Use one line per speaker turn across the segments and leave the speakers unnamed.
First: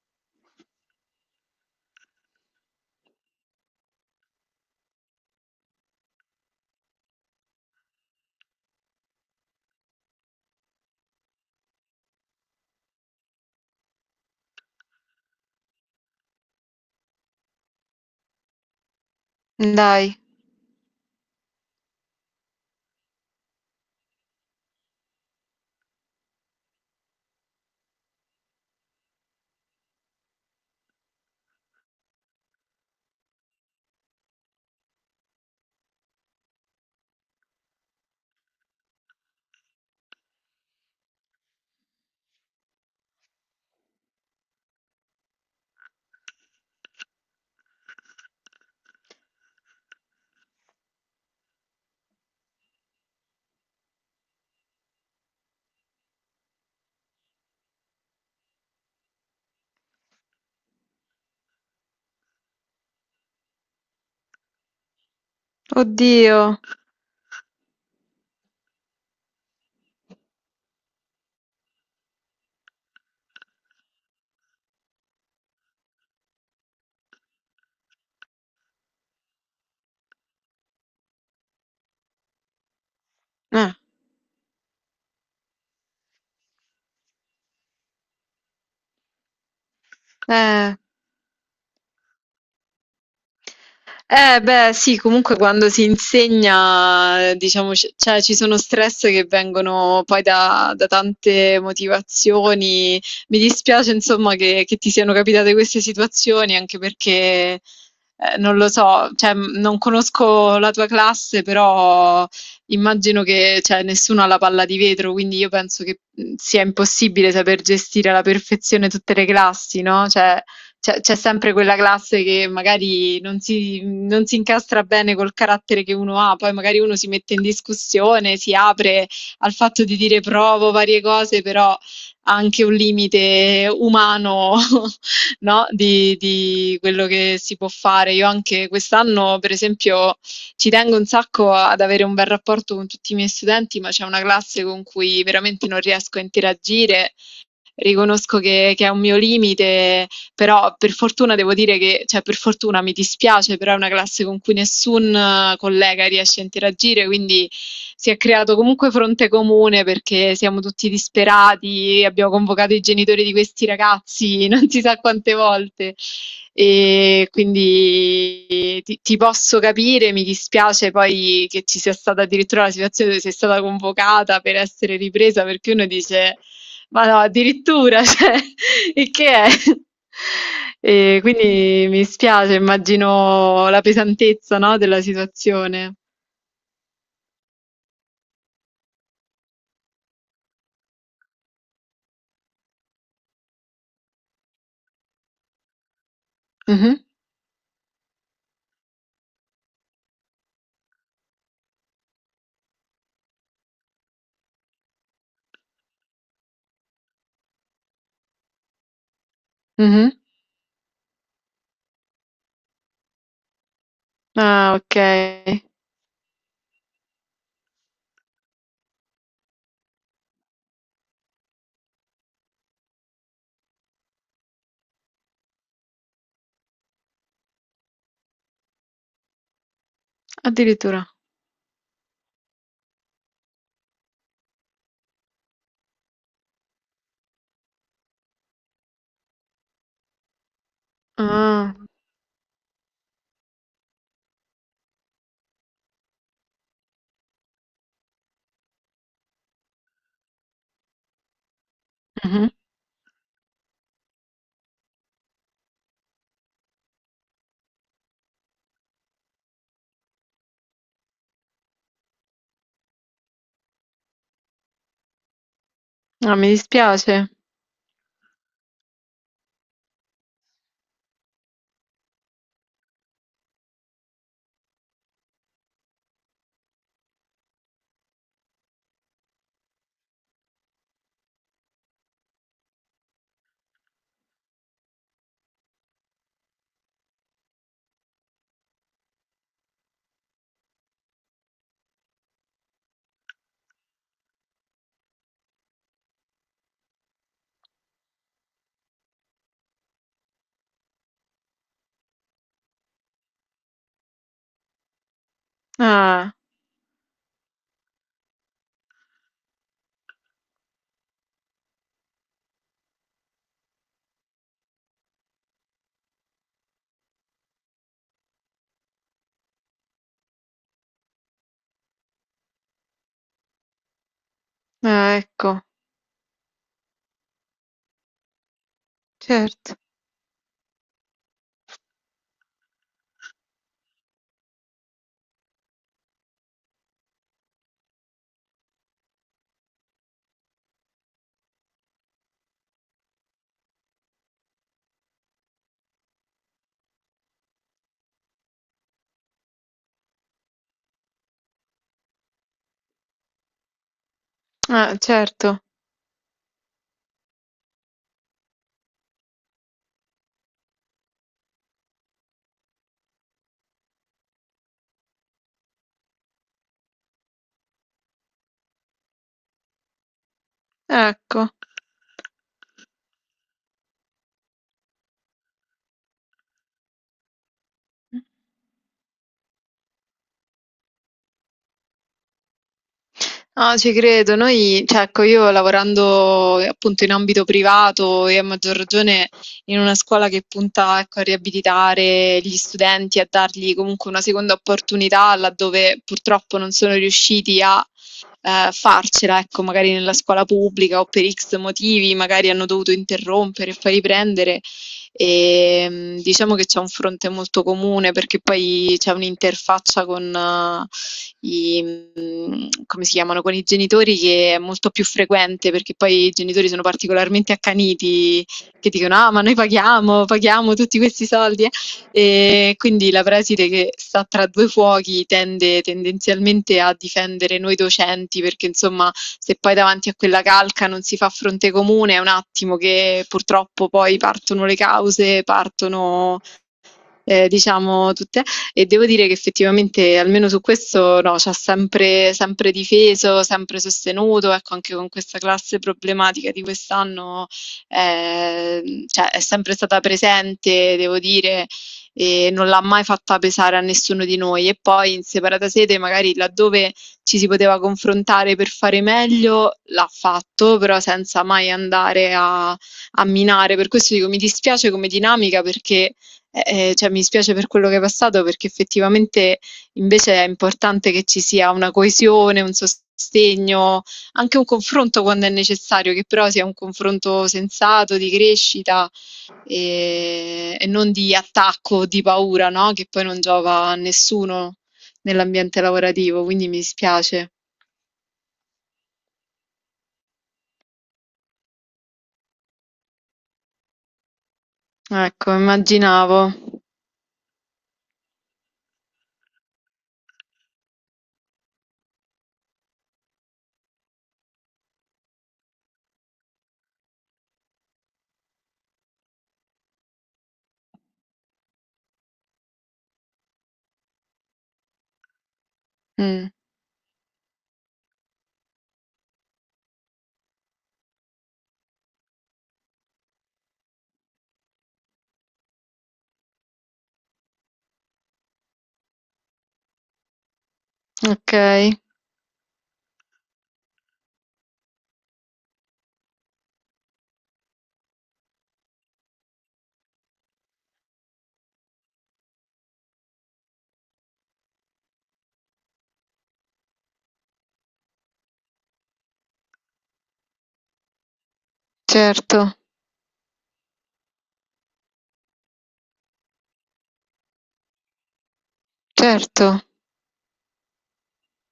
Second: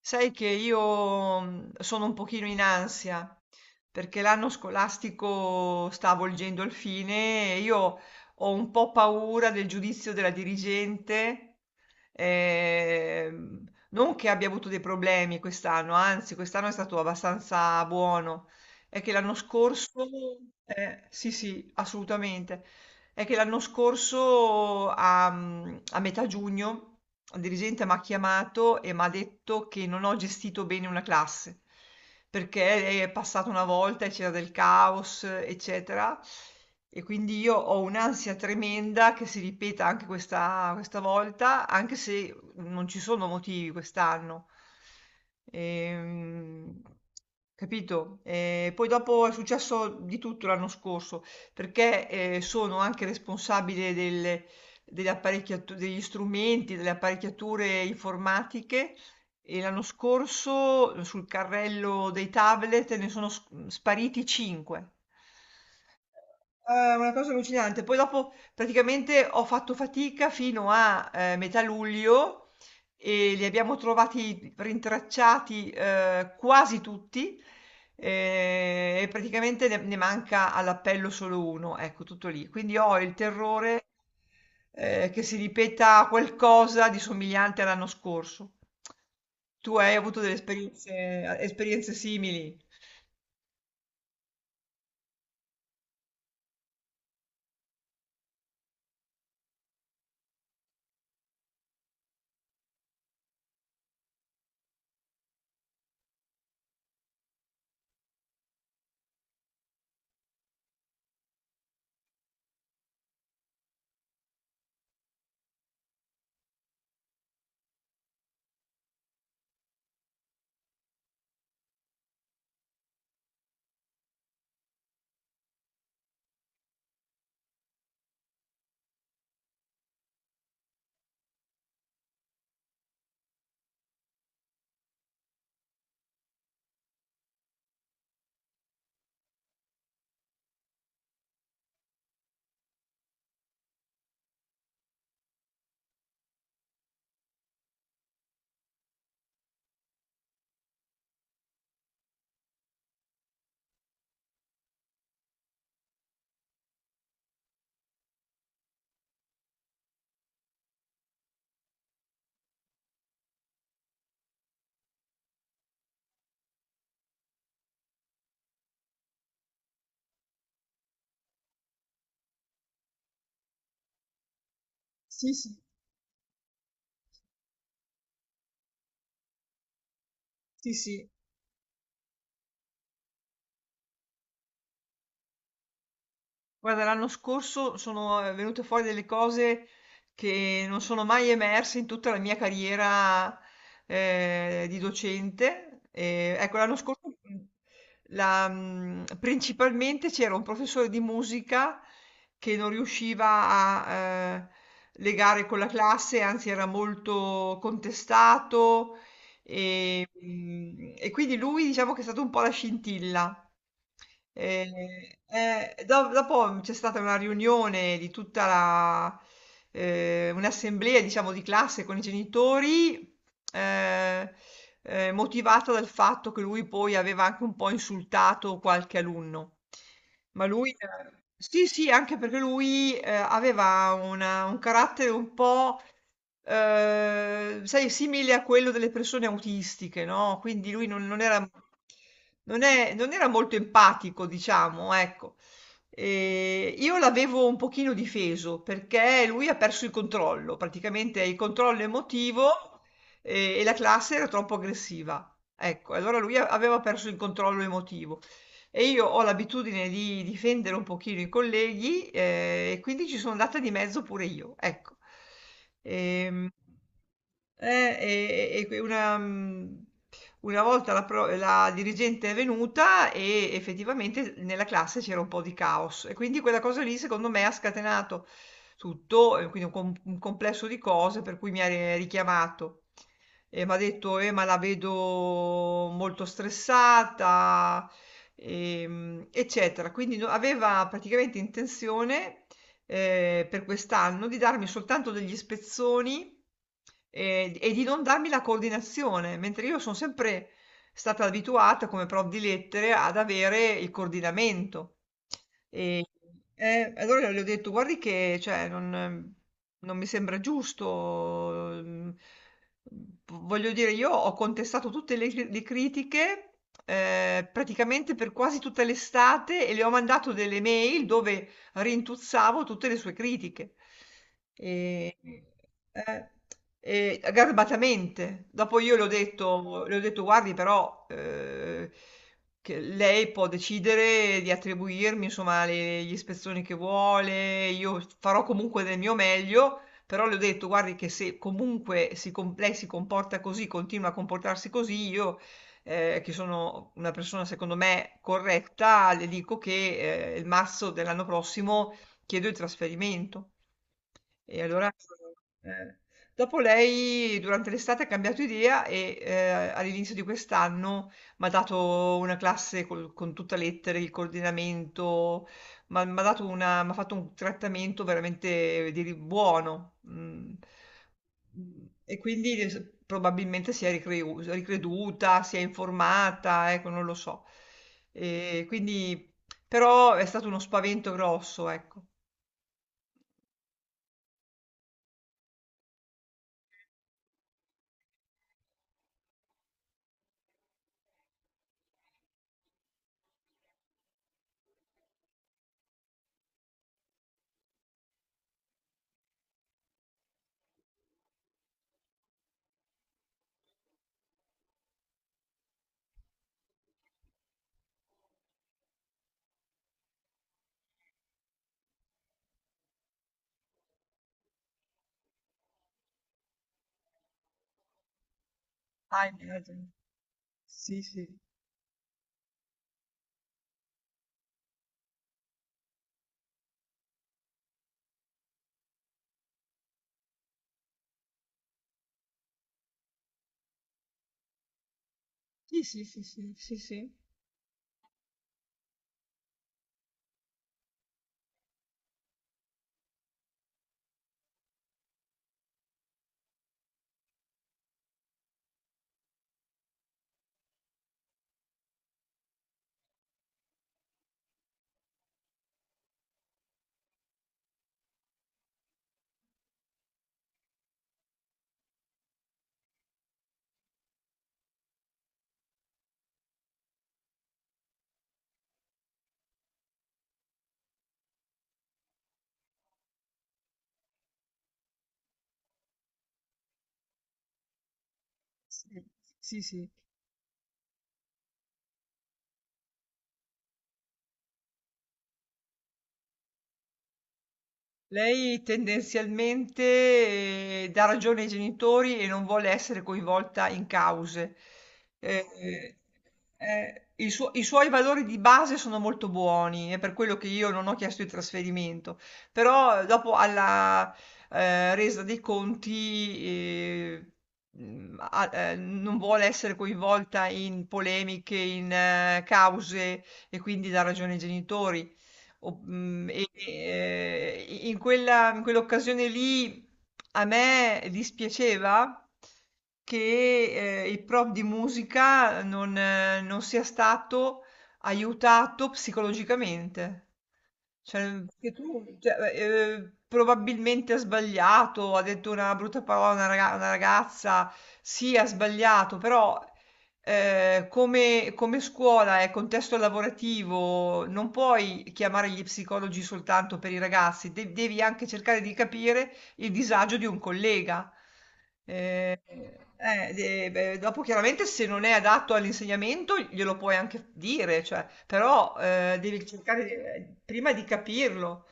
Sai che io sono un pochino in ansia perché l'anno scolastico sta avvolgendo il fine e io ho un po' paura del giudizio della dirigente, ehm, non che abbia avuto dei problemi quest'anno, anzi quest'anno è stato abbastanza buono, è che l'anno scorso,
Dai,
sì, sì, assolutamente, è che l'anno scorso a, a metà giugno il dirigente mi ha chiamato e mi ha detto che non ho gestito bene una classe perché è passata una volta e c'era del caos, eccetera. E quindi io ho un'ansia tremenda che si ripeta anche questa volta, anche se non ci sono motivi quest'anno. Ehm, Capito? E poi dopo è successo di tutto l'anno scorso perché, sono anche responsabile delle apparecchiatu degli strumenti, delle apparecchiature informatiche e l'anno scorso sul carrello dei tablet ne sono spariti 5.
oddio.
È una cosa allucinante. Poi dopo praticamente ho fatto fatica fino a, metà luglio e li abbiamo trovati rintracciati quasi tutti e praticamente ne manca all'appello solo uno, ecco tutto lì. Quindi ho il
Eh,
terrore che si ripeta qualcosa di somigliante all'anno scorso. Tu hai avuto delle
eh.
esperienze, esperienze simili?
Beh, sì, comunque quando si insegna, diciamo, cioè, ci sono stress che vengono poi da tante motivazioni. Mi dispiace, insomma, che ti siano capitate queste situazioni, anche perché, non lo so, cioè, non conosco la tua classe, però immagino che, cioè, nessuno ha la palla di vetro, quindi io penso che sia impossibile saper gestire alla perfezione tutte le classi, no? Cioè, c'è sempre quella classe che magari non si incastra bene col carattere che uno ha, poi magari uno si mette in discussione, si apre al fatto di dire provo varie cose, però ha anche un limite umano, no, di quello che si può fare. Io anche quest'anno, per esempio, ci tengo un sacco ad avere un bel rapporto con tutti i miei studenti, ma c'è una classe con cui veramente non riesco a interagire. Riconosco che è un mio limite, però per fortuna devo dire che, cioè per fortuna mi dispiace, però è una classe con cui nessun collega riesce a interagire, quindi si è creato comunque fronte comune perché siamo tutti disperati, abbiamo convocato i genitori di questi ragazzi non si sa quante volte. E quindi ti posso capire, mi dispiace poi che ci sia stata addirittura la situazione dove sei stata convocata per essere
Sì,
ripresa,
sì,
perché uno dice ma no, addirittura, cioè, il che è?
sì, sì.
E quindi mi spiace, immagino la pesantezza, no, della situazione.
Guarda, l'anno scorso sono venute fuori delle cose che non sono mai emerse in tutta la mia carriera di docente. E, ecco, l'anno
Mhm,
scorso principalmente c'era un professore di musica che non riusciva a eh, legare con la classe, anzi era molto contestato, e,
mhm.
e quindi lui diciamo che è stato un po' la scintilla.
Ah, ok.
Eh, dopo c'è stata una riunione di un'assemblea, diciamo, di classe con i genitori, eh, motivata dal fatto che lui poi aveva anche un po' insultato qualche alunno. Ma lui,
Addirittura.
sì, sì, anche perché lui aveva un carattere un po', sai, simile a quello delle persone autistiche, no? Quindi lui non era,
Ah,
non era molto empatico, diciamo, ecco. E io l'avevo un pochino difeso perché lui ha perso il controllo, praticamente il controllo
mhm.
emotivo e la classe era troppo aggressiva. Ecco, allora lui aveva perso il controllo emotivo. E io ho l'abitudine di difendere un pochino i colleghi, e quindi ci sono andata di mezzo pure io, ecco.
Ah,
Ehm
mi dispiace.
e que una una volta la dirigente è venuta e effettivamente nella classe c'era un po' di caos e quindi quella cosa lì secondo me ha scatenato tutto, e quindi un complesso di cose per cui mi ha ri richiamato e m'ha detto: ma la vedo molto stressata, eccetera". Quindi aveva praticamente intenzione per quest'anno di darmi soltanto degli spezzoni e di non darmi la coordinazione, mentre io sono sempre stata abituata come prof di lettere ad avere il coordinamento. E,
Ah,
allora le ho detto, guardi che cioè, non mi sembra giusto. Voglio dire, io ho contestato tutte le critiche praticamente per quasi tutta l'estate e le ho mandato delle mail dove rintuzzavo tutte le sue critiche.
ah,
E,
ecco,
eh, e garbatamente. Dopo io
certo.
le ho detto, guardi, però che lei può decidere di attribuirmi, insomma, gli ispezioni che vuole, io farò comunque del mio meglio. Però le ho detto, guardi, che se comunque lei si comporta così, continua a comportarsi così, io che sono una persona secondo me corretta, le dico che il marzo dell'anno prossimo chiedo il trasferimento. E allora,
Ah, certo,
eh, dopo lei durante l'estate ha cambiato idea e all'inizio di quest'anno mi ha dato una classe con tutta lettere, il coordinamento, ma mi ha dato m'ha fatto un trattamento veramente buono. Mm.
ecco.
E quindi probabilmente si è ricreduta, si è informata, ecco, non lo so. E quindi, però è stato uno spavento grosso, ecco.
No, ci credo. Noi, cioè, ecco, io lavorando appunto in ambito privato e a maggior ragione in una scuola che punta, ecco, a riabilitare gli studenti, a dargli comunque una seconda opportunità laddove purtroppo non sono riusciti a farcela, ecco, magari nella scuola pubblica o per X motivi, magari hanno dovuto interrompere e poi riprendere. Diciamo che c'è un fronte molto comune perché poi c'è un'interfaccia con come si chiamano, con i genitori che è molto più frequente perché poi i genitori sono particolarmente accaniti che dicono:
Ah,
"Ah, ma noi
immagino.
paghiamo, paghiamo tutti
Sì,
questi
sì.
soldi, eh". E quindi la preside che sta tra 2 fuochi tendenzialmente a difendere noi docenti perché insomma se poi davanti a quella calca non si fa fronte comune è un attimo che purtroppo poi partono le cause,
Sì, sì, sì,
partono
sì, sì, sì.
diciamo tutte. E devo dire che effettivamente almeno su questo no, c'ha sempre sempre difeso, sempre sostenuto, ecco anche con questa classe problematica di quest'anno, cioè è sempre stata presente, devo dire, e non l'ha mai fatta pesare a nessuno di noi. E poi in separata sede, magari laddove ci si poteva confrontare per fare meglio, l'ha fatto, però senza mai andare a minare. Per questo dico mi dispiace come dinamica perché cioè mi spiace per quello che è passato perché effettivamente invece è importante che ci sia una coesione, un sostegno, anche un confronto quando è necessario, che però sia un confronto sensato, di
Sì,
crescita
sì, sì.
e non di attacco, di paura, no? Che poi non giova a nessuno nell'ambiente lavorativo, quindi mi dispiace.
Lei tendenzialmente dà ragione ai genitori e non vuole essere coinvolta in cause.
Ecco,
Eh,
immaginavo.
i suoi valori di base sono molto buoni, è per quello che io non ho chiesto il trasferimento, però dopo alla resa dei conti non vuole essere coinvolta in polemiche, in cause e quindi dà ragione ai genitori. O- mm, e-
Mm,
e- in in quell'occasione lì a me dispiaceva che il prof di musica non sia stato aiutato psicologicamente. Cioè,
ok,
che tu, cioè, probabilmente ha sbagliato, ha detto una brutta parola a una, una ragazza, sì, ha sbagliato, però come scuola e contesto lavorativo non puoi chiamare gli psicologi soltanto per i ragazzi, devi anche cercare di capire il disagio di un collega.
certo,
Beh, dopo chiaramente se non è adatto all'insegnamento glielo puoi anche dire, cioè, però devi
certo.
cercare prima di capirlo.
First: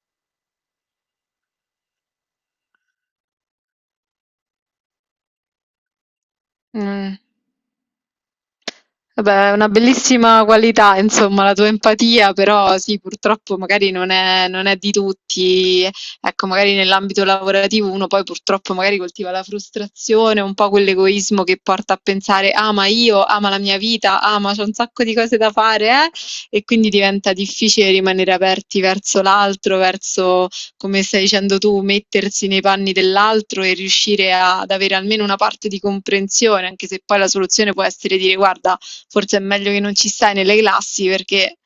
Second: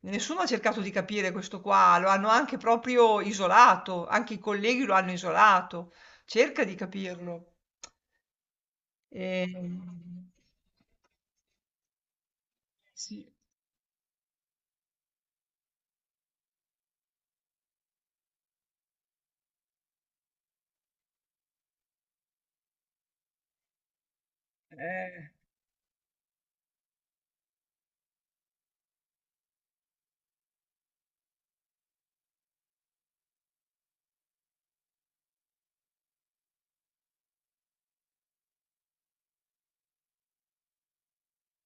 Nessuno ha cercato di capire questo qua, lo hanno anche proprio isolato, anche i colleghi lo hanno isolato. Cerca di
Mm.
capirlo. E-
Vabbè, è una bellissima qualità, insomma, la tua empatia, però sì,
sì,
purtroppo magari non è di tutti. Ecco, magari nell'ambito lavorativo uno poi purtroppo magari coltiva la frustrazione, un po' quell'egoismo che porta a pensare, ah, ma io, ah, ma la mia vita, ah, ma c'ho un sacco di
eh,
cose da fare, eh? E quindi diventa difficile rimanere aperti verso l'altro, come stai dicendo tu, mettersi nei panni dell'altro e riuscire ad avere almeno una parte di comprensione, anche se poi la soluzione può essere dire, guarda, forse è meglio che non ci stai nelle classi perché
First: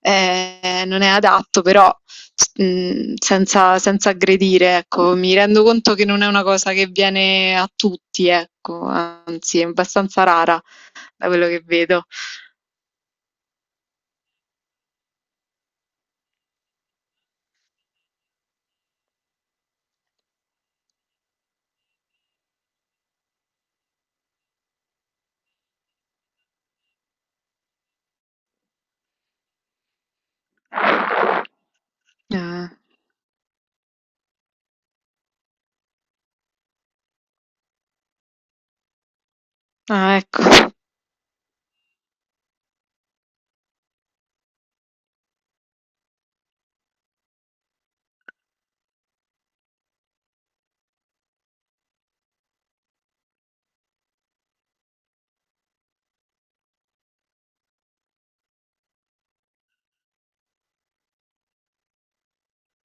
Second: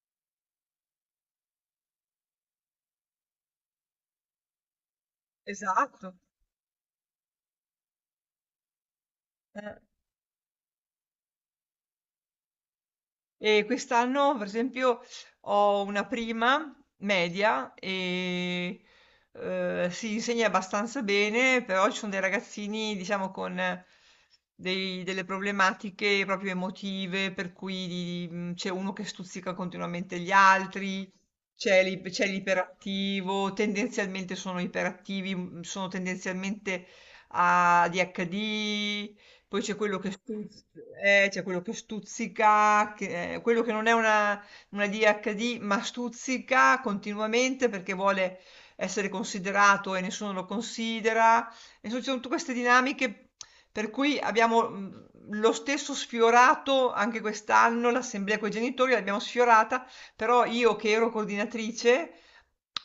non è adatto, però senza aggredire, ecco, mi rendo conto che
esatto.
non è una cosa che viene a tutti, ecco, anzi è
Eh.
abbastanza rara da quello che vedo.
E quest'anno, per esempio, ho una prima media e si insegna abbastanza bene, però ci sono dei ragazzini, diciamo, con delle problematiche proprio emotive, per cui c'è uno che stuzzica continuamente gli altri, c'è
Ah,
l'iperattivo, tendenzialmente sono iperattivi, sono tendenzialmente ah, a ADHD, poi c'è quello che
ah, ecco,
c'è quello che stuzzica, quello che non è una DHD, ma stuzzica continuamente perché vuole essere considerato e nessuno lo considera. E ci sono tutte queste dinamiche per cui abbiamo lo stesso sfiorato anche quest'anno l'assemblea con i genitori, l'abbiamo sfiorata, però io che ero coordinatrice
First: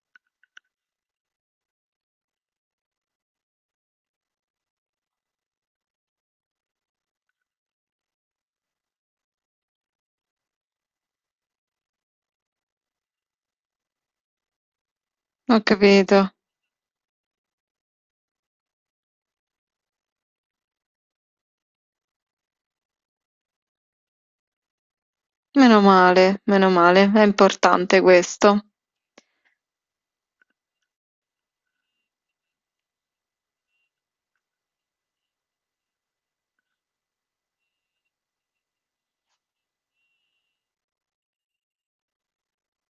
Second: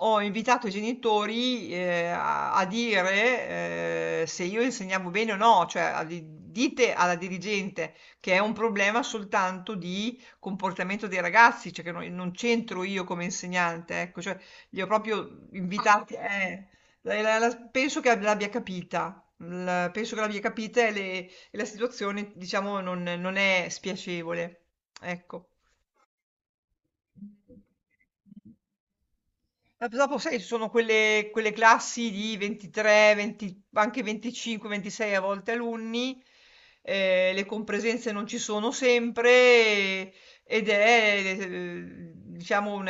ho invitato i genitori, a dire, se io insegnavo bene o no, cioè a di dite alla dirigente che è un problema soltanto di comportamento dei ragazzi, cioè che non c'entro io come insegnante, ecco, cioè li ho proprio Ah,
ho
invitati
capito.
la penso che l'abbia capita. L penso che l'abbia capita e le e la situazione diciamo non è spiacevole, ecco.
Meno male, è importante questo.
Ma p dopo sai, ci sono quelle classi di 23, 20 anche 25, 26 a volte alunni, le compresenze non ci sono sempre ed è, diciamo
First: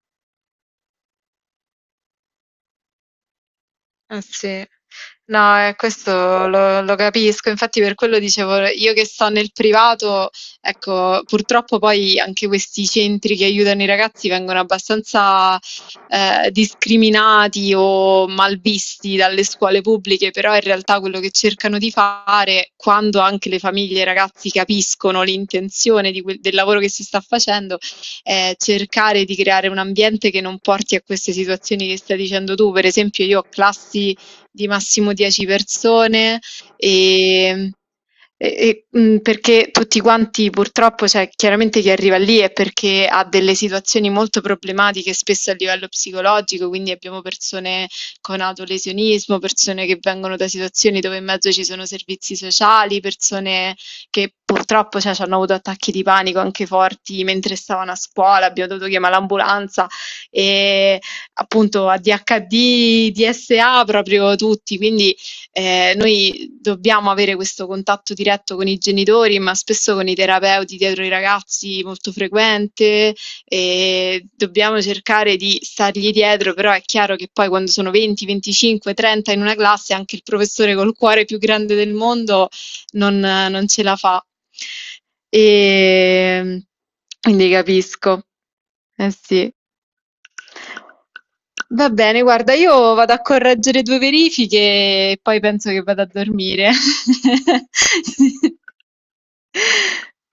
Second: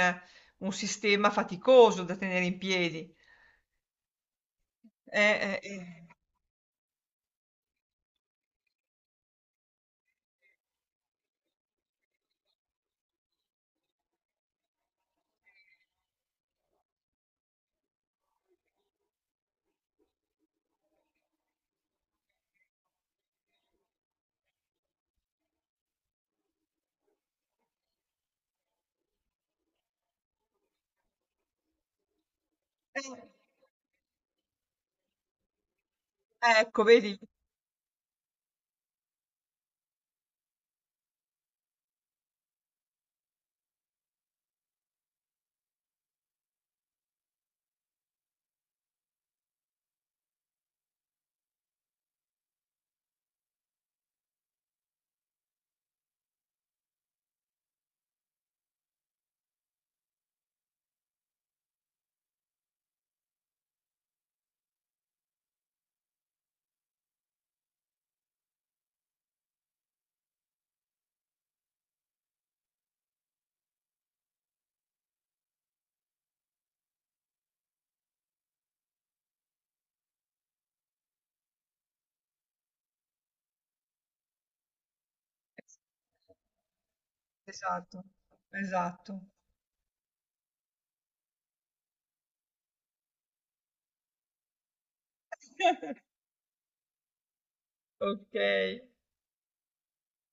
un sistema faticoso da tenere in piedi.
Eh sì, no,
Eh.
questo lo capisco, infatti per quello dicevo io che sto nel privato, ecco, purtroppo poi anche questi centri che aiutano i ragazzi vengono abbastanza discriminati o malvisti dalle scuole pubbliche, però in realtà quello che cercano di fare, quando anche le famiglie e i ragazzi capiscono l'intenzione di del lavoro che si sta facendo, cercare di creare un ambiente che non porti a queste situazioni che stai dicendo tu. Per
Eh,
esempio, io ho classi di massimo 10 persone
ecco vedi?
e perché tutti quanti purtroppo, cioè, chiaramente chi arriva lì è perché ha delle situazioni molto problematiche, spesso a livello psicologico, quindi abbiamo persone con autolesionismo, persone che vengono da situazioni dove in mezzo ci sono servizi sociali, persone che purtroppo, cioè, c'hanno avuto attacchi di panico anche forti mentre stavano a scuola, abbiamo dovuto chiamare l'ambulanza e appunto ADHD, DSA proprio tutti, quindi noi dobbiamo avere questo contatto diretto con i genitori, ma spesso con i terapeuti dietro i ragazzi molto frequente e dobbiamo cercare di stargli dietro, però è chiaro che poi quando sono 20, 25, 30 in una classe anche il professore col cuore più grande del mondo non ce la fa. E quindi
Esatto,
capisco. Eh
esatto.
sì. Va bene, guarda, io vado a correggere due verifiche e poi penso che vado a dormire.
Okay.